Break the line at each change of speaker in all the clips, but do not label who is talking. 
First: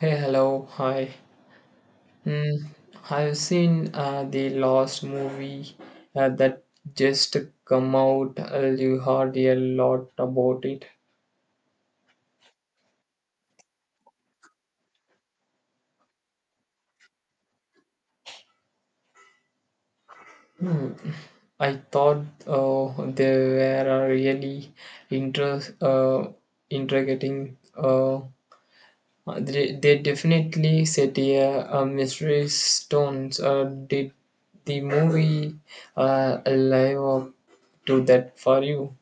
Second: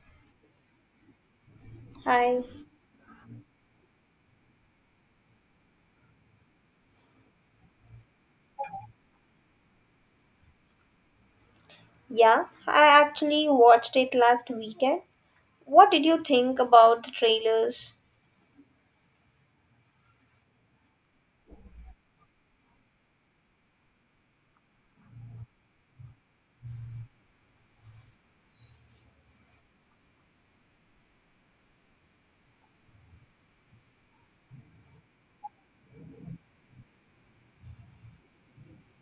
Hey, hello, hi.
Hi.
Mm, I've seen the last movie that just come out. You heard a lot about it.
Yeah, I actually watched it last weekend. What did you think about the trailers?
Hmm, I thought they were a really interest, uh, intriguing. They definitely set a mystery stones. Did the movie live up to that for you?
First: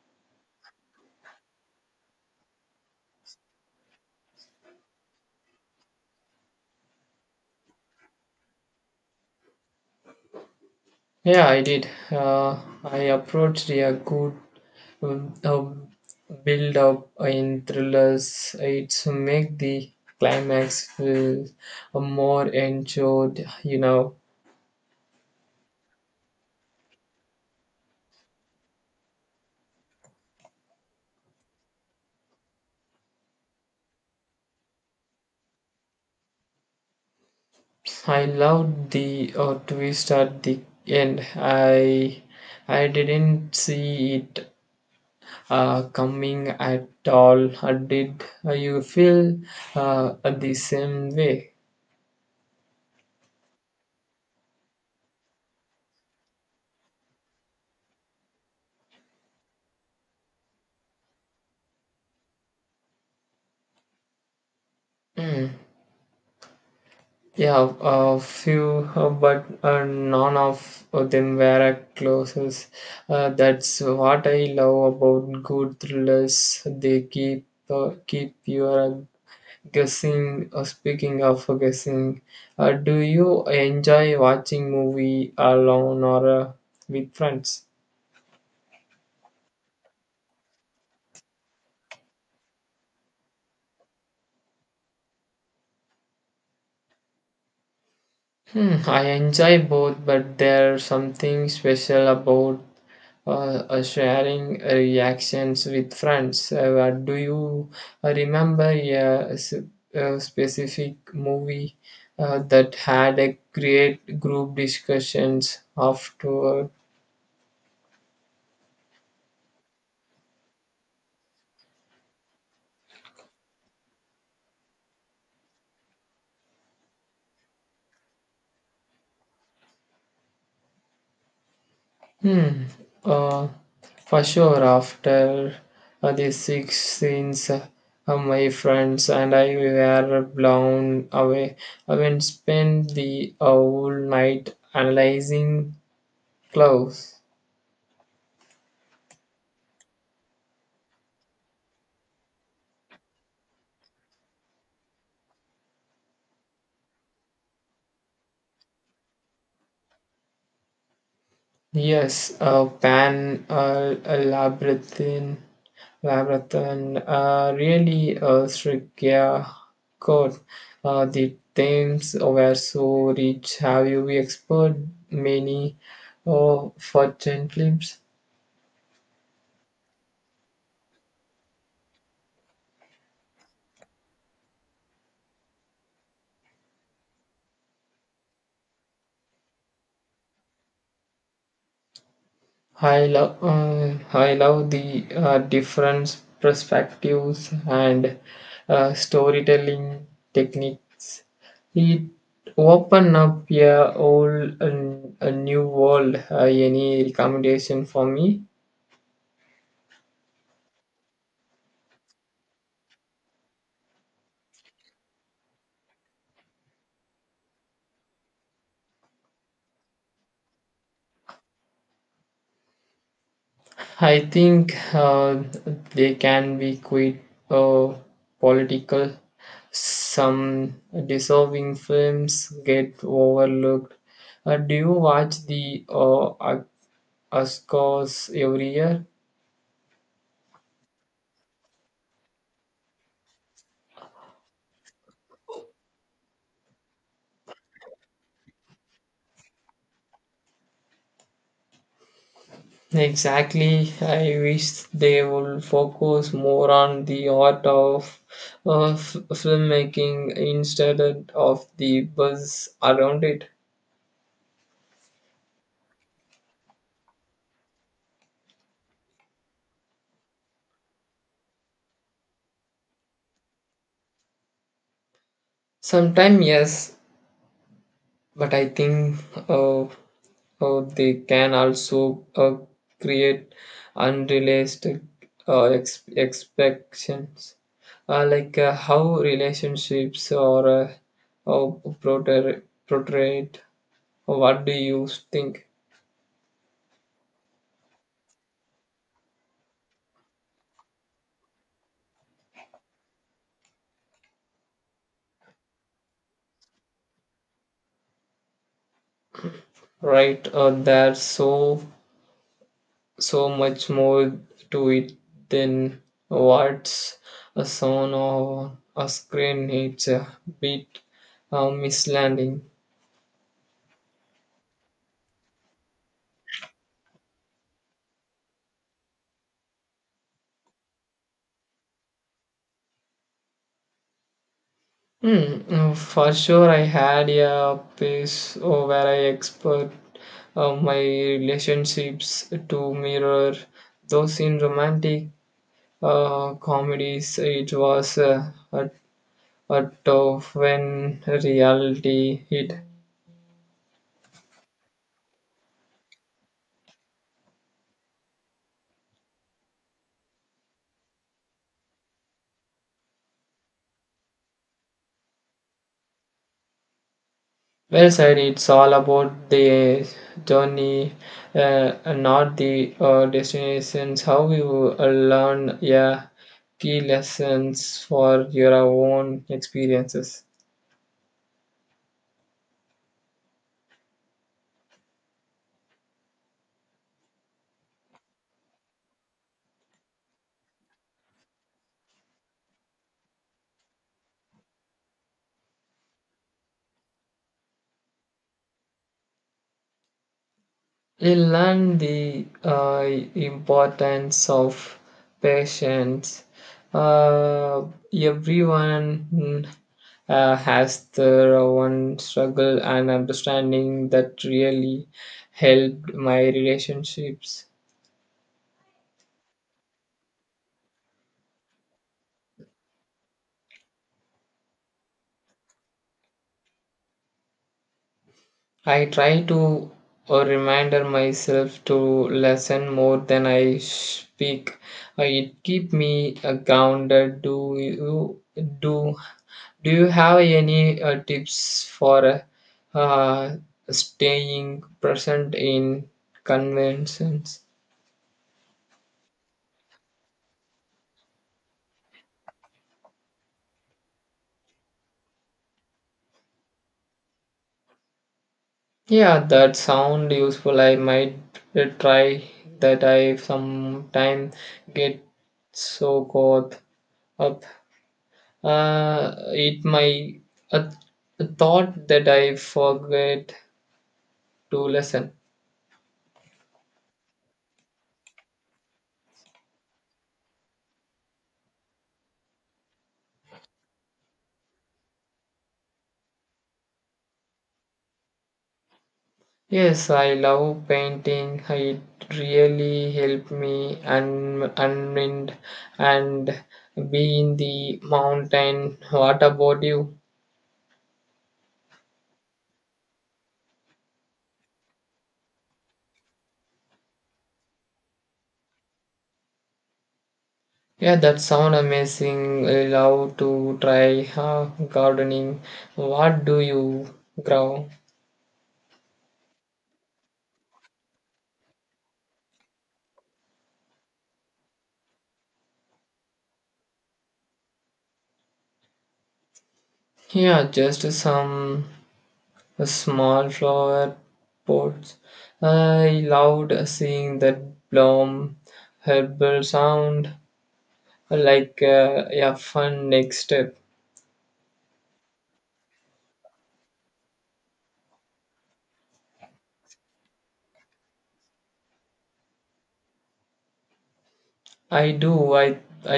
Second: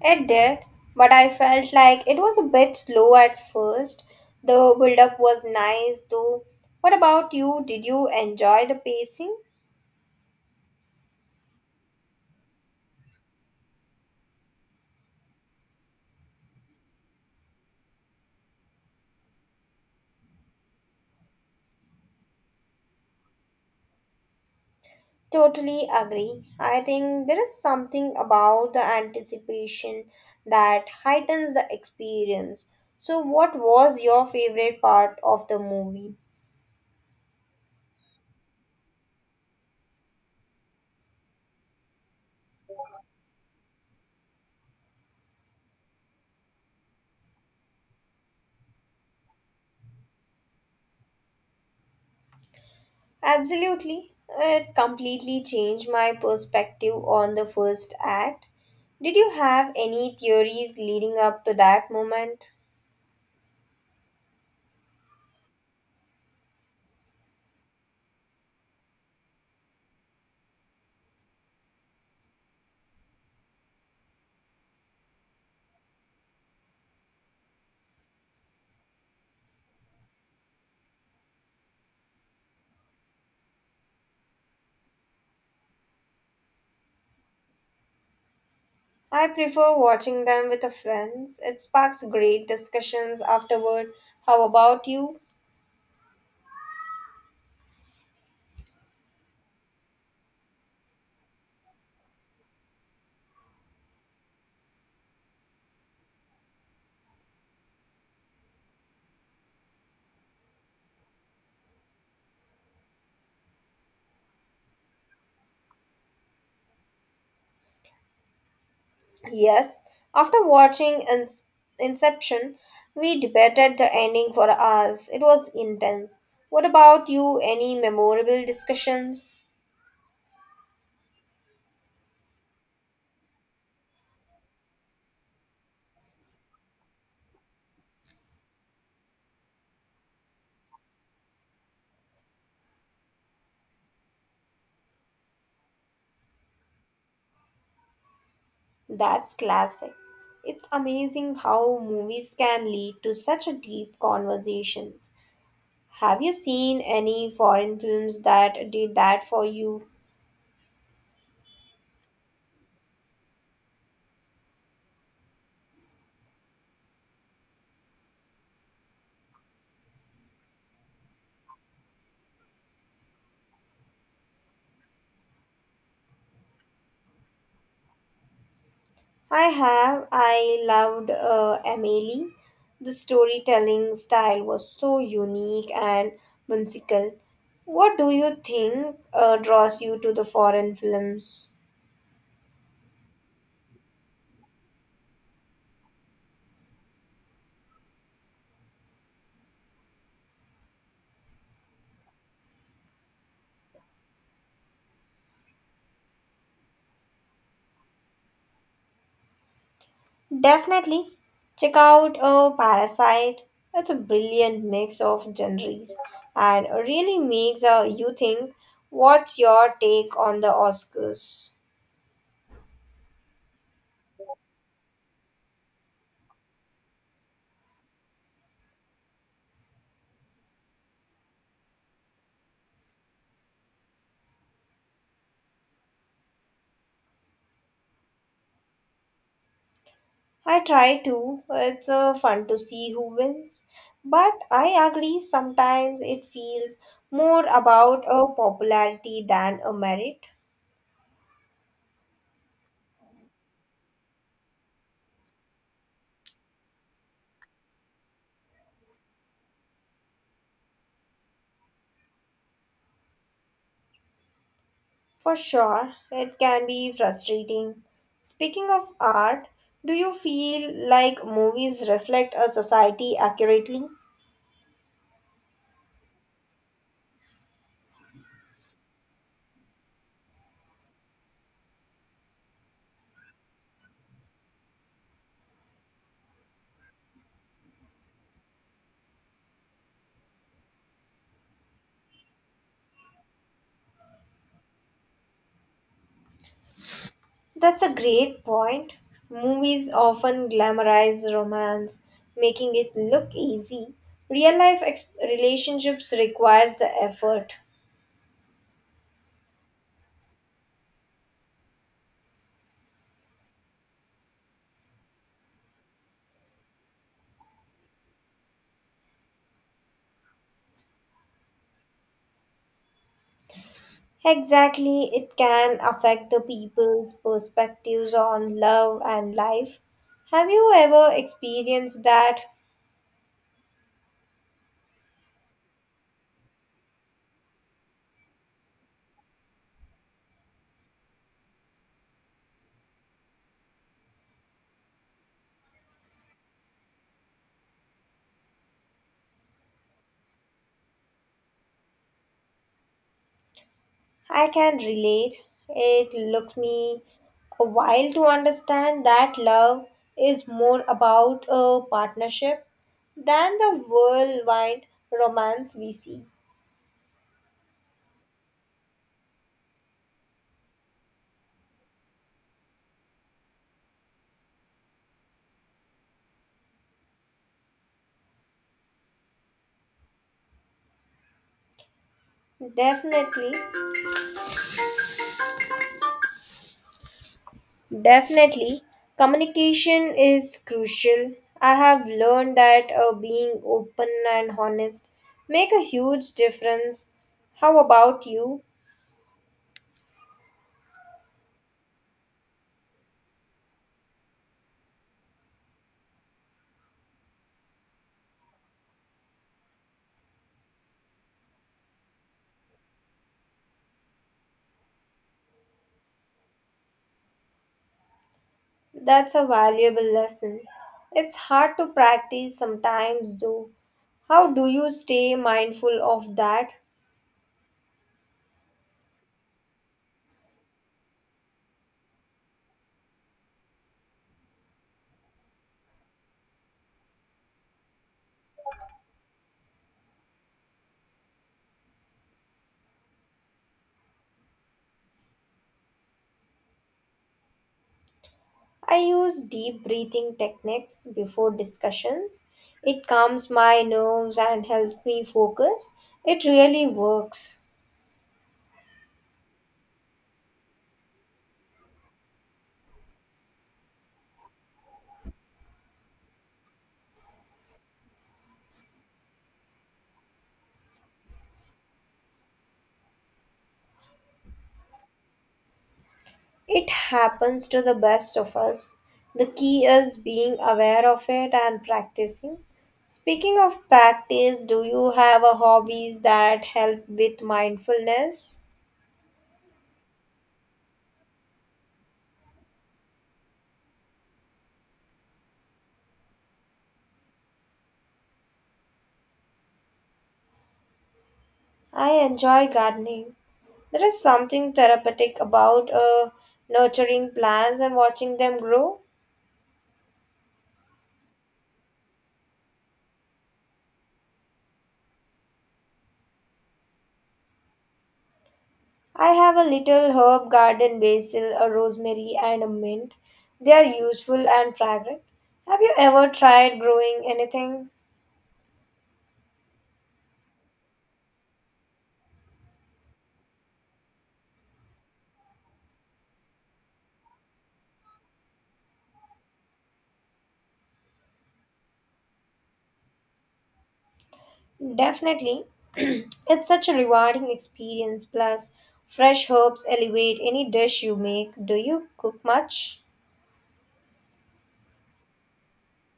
It did, but I felt like it was a bit slow at first. The build up was nice though. What about you? Did you enjoy the pacing?
Yeah, I did. I approached a good um, uh, build up in thrillers. It's make the climax feel more enjoyed.
Totally agree. I think there is something about the anticipation that heightens the experience. So, what was your favorite part of the movie?
I loved the twist at the end. I didn't see it coming at all. Did you feel the same way?
Absolutely. It completely changed my perspective on the first act. Did you have any theories leading up to that moment?
Mm. Yeah, a few, but none of them were a closes. That's what I love about good thrillers. They keep you guessing. Speaking of guessing, do you enjoy watching movie alone or with friends?
I prefer watching them with the friends. It sparks great discussions afterward. How about you?
I enjoy both, but there's something special about uh, sharing reactions with friends. Do you remember a specific movie that had a great group discussions afterward?
Yes. After watching Inception, we debated the ending for hours. It was intense. What about you? Any memorable discussions?
Hmm. Uh, for sure, after the six scenes, my friends and I were blown away. I went spent the whole night analyzing clothes.
That's classic. It's amazing how movies can lead to such a deep conversations. Have you seen any foreign films that did that for you?
Yes, Pan a Labyrinthine really strict, yeah, code. The themes were so rich. Have you explored many fortune films?
I have. I loved Amelie. The storytelling style was so unique and whimsical. What do you think draws you to the foreign films?
I love the different perspectives and storytelling techniques. It open up a whole a new world. Any recommendation for me?
Definitely check out a Parasite. It's a brilliant mix of genres and really makes you think, what's your take on the Oscars?
I think they can be quite uh, political. Some deserving films get overlooked. Do you watch the Oscars every year?
I try to. It's fun to see who wins. But I agree sometimes it feels more about a popularity than a merit.
Exactly. I wish they would focus more on the art of filmmaking instead of the buzz around it.
For sure, it can be frustrating. Speaking of art, do you feel like movies reflect a society accurately?
Sometimes, yes, but I think uh, they can also create unrealistic expectations, like how relationships are portray- portrayed. What do you think?
That's a great point. Movies often glamorize romance, making it look easy. Real life relationships requires the effort.
Right, there's so much more to it than what's a shown on a screen. It's a bit misleading.
Exactly, it can affect the people's perspectives on love and life. Have you ever experienced that?
For sure, I had a piece where I expert my relationships to mirror those in romantic comedies. It was a. But when reality hit.
I can relate. It took me a while to understand that love is more about a partnership than the whirlwind romance we see.
Well said, it's all about the journey, uh, not the destinations. How you learn, yeah, key lessons for your own experiences.
Definitely, definitely, communication is crucial. I have learned that being open and honest make a huge difference. How about you?
He learn the importance of patience. Uh, Everyone has their own struggle and understanding that really helped my relationships.
That's a valuable lesson. It's hard to practice sometimes, though. How do you stay mindful of that?
I try to reminder myself to listen more than I speak. It keep me grounded. Do Do you have any tips for uh, staying present in conventions?
I use deep breathing techniques before discussions. It calms my nerves and helps me focus. It really works.
Yeah, that sound useful. I might try that. I sometime get so caught up. It my uh, thought that I forget to listen.
It happens to the best of us. The key is being aware of it and practicing. Speaking of practice, do you have a hobbies that help with mindfulness?
Yes, I love painting. It really helped me unwind and be in the mountain. What about you?
I enjoy gardening. There is something therapeutic about nurturing plants and watching them grow.
Yeah, that sound amazing. I love to try gardening. What do you grow?
I have a little herb garden basil, a rosemary, and a mint. They are useful and fragrant. Have you ever tried growing anything?
Yeah, just some small flower pots. I loved seeing that bloom, herbal sound. Like yeah, fun next step.
Definitely. It's such a rewarding experience. Plus, fresh herbs elevate any dish you make. Do you cook much?
i do i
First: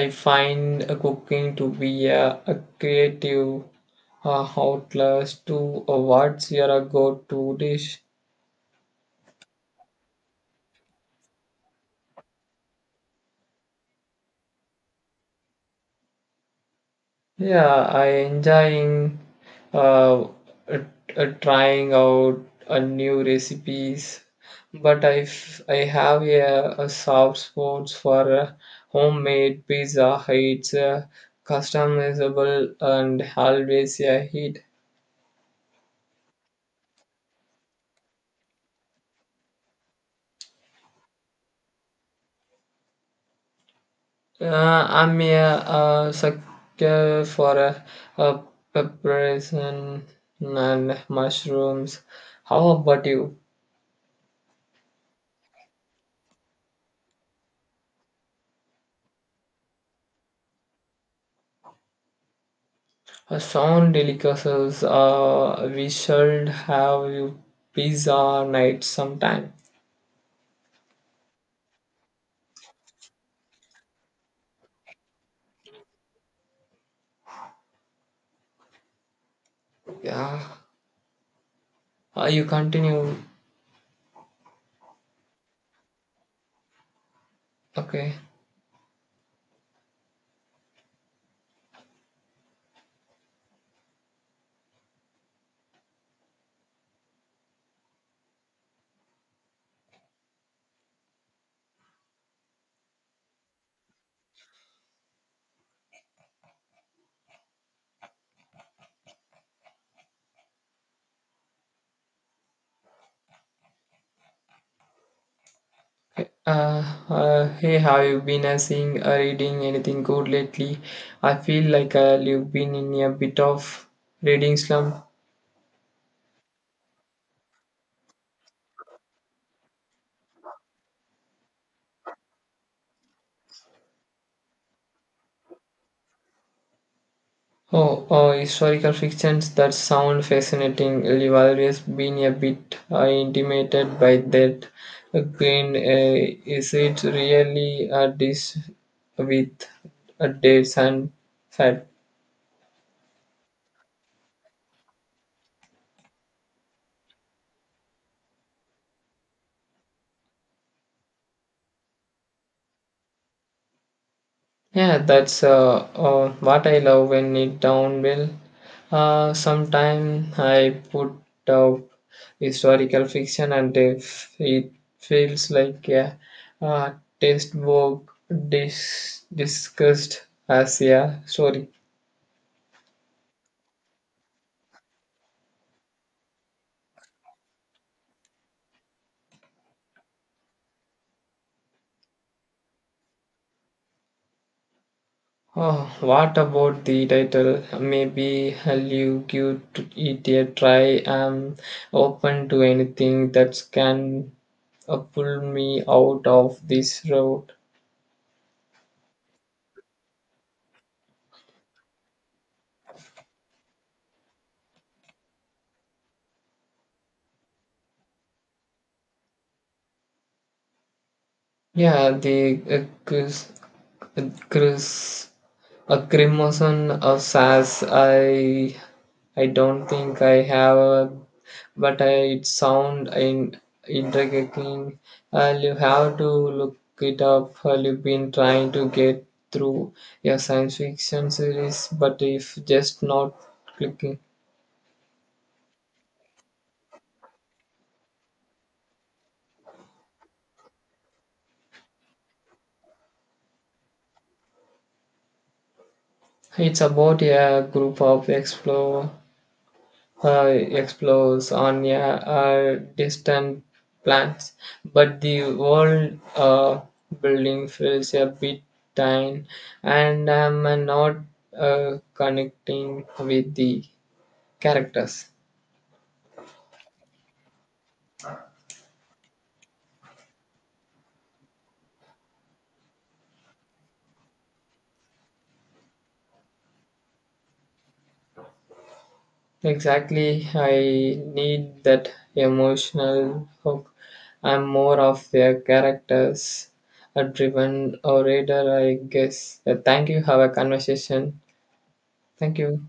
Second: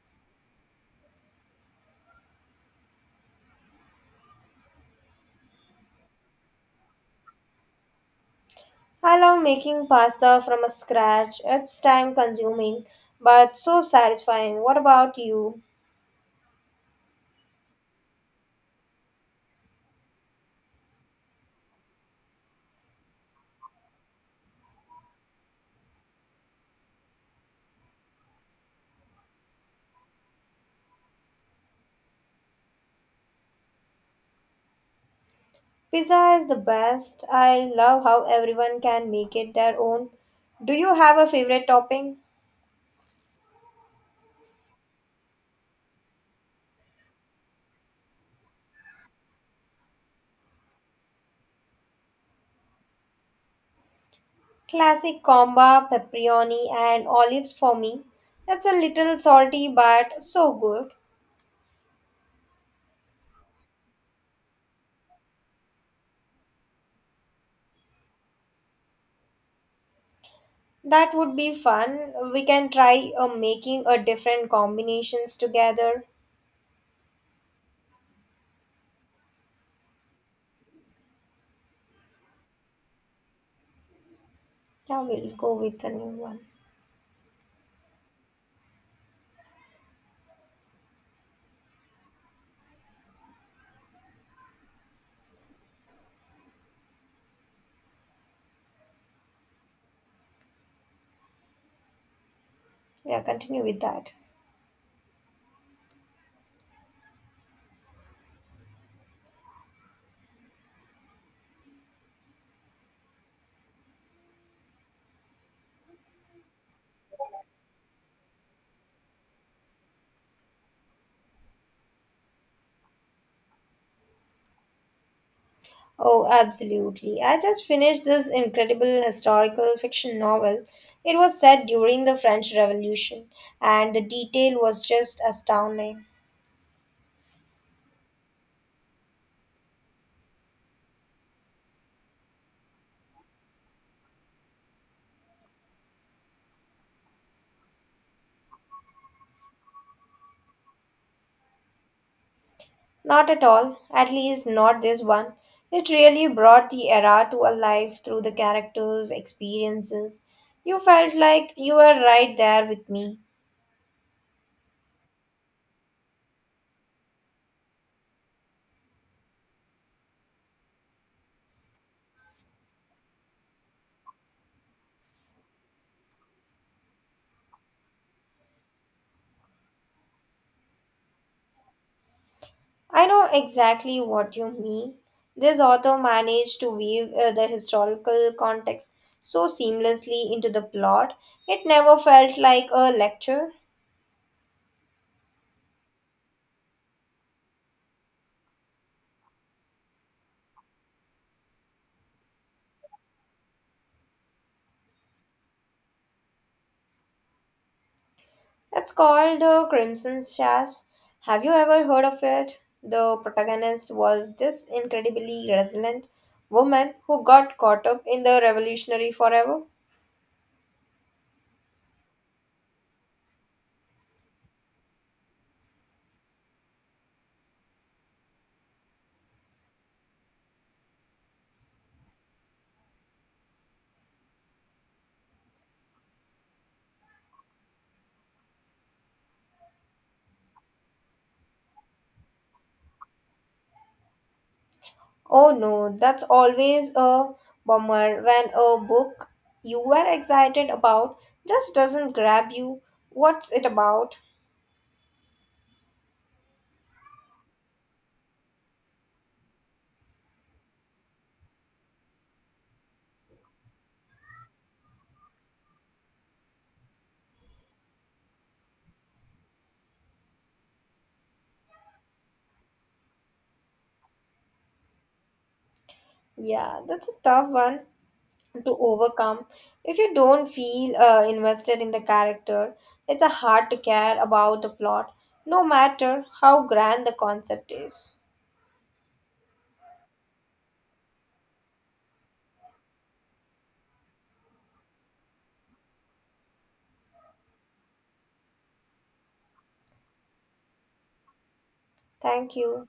i find cooking to be a creative outlet to. What's your go-to dish?
I love making pasta from scratch. It's time consuming, but so satisfying. What about you?
Yeah, I enjoying uh, uh, trying out new recipes, but I have a soft spot for homemade pizza. It's customizable and always a hit.
Pizza is the best. I love how everyone can make it their own. Do you have a favorite topping?
I'm a sucker for a uh, peppers and mushrooms. How about you?
Classic comba, pepperoni, and olives for me. That's a little salty but so good.
Sound delicacies. We should have you pizza night sometime.
That would be fun. We can try making a different combinations together.
Yeah. You continue.
Yeah, we'll go with the new one.
Okay.
Yeah, continue with that.
Uh, Hey, have you been seeing or reading anything good lately? I feel like you've been in a bit of reading slump.
Oh, absolutely. I just finished this incredible historical fiction novel. It was set during the French Revolution, and the detail was just astounding.
Oh, historical fictions that sound fascinating. You've always been a bit intimidated by that. Again, is it really a dish with dates and fat?
Not at all, at least not this one. It really brought the era to life through the characters' experiences. You felt like you were right there with me.
Yeah, that's what I love when it down well. Sometime I put out historical fiction, and if it feels like a uh, textbook discussed as a story.
I know exactly what you mean. This author managed to weave the historical context so seamlessly into the plot, it never felt like a lecture.
Oh, what about the title? Maybe I'll give to it a try. I'm open to anything that can pull me out of this road.
It's called The Crimson Sash. Have you ever heard of it? The protagonist was this incredibly resilient woman who got caught up in the revolutionary forever.
Yeah, the Chris, a crimson of sass. I don't think I have, a, but I, it sound in intriguing. I'll you have to look it up. I'll you been trying to get through your science fiction series, but if just not clicking.
Oh no, that's always a bummer when a book you were excited about just doesn't grab you. What's it about?
It's about a group of explores on a, distant plans, but the world building feels a bit thin, and I'm not connecting with the characters.
Yeah, that's a tough one to overcome. If you don't feel invested in the character, it's a hard to care about the plot, no matter how grand the concept is.
Exactly, I need that emotional hook. I'm more of a characters a driven orator, I guess. Thank you. Have a conversation.
Thank
Thank you.
you.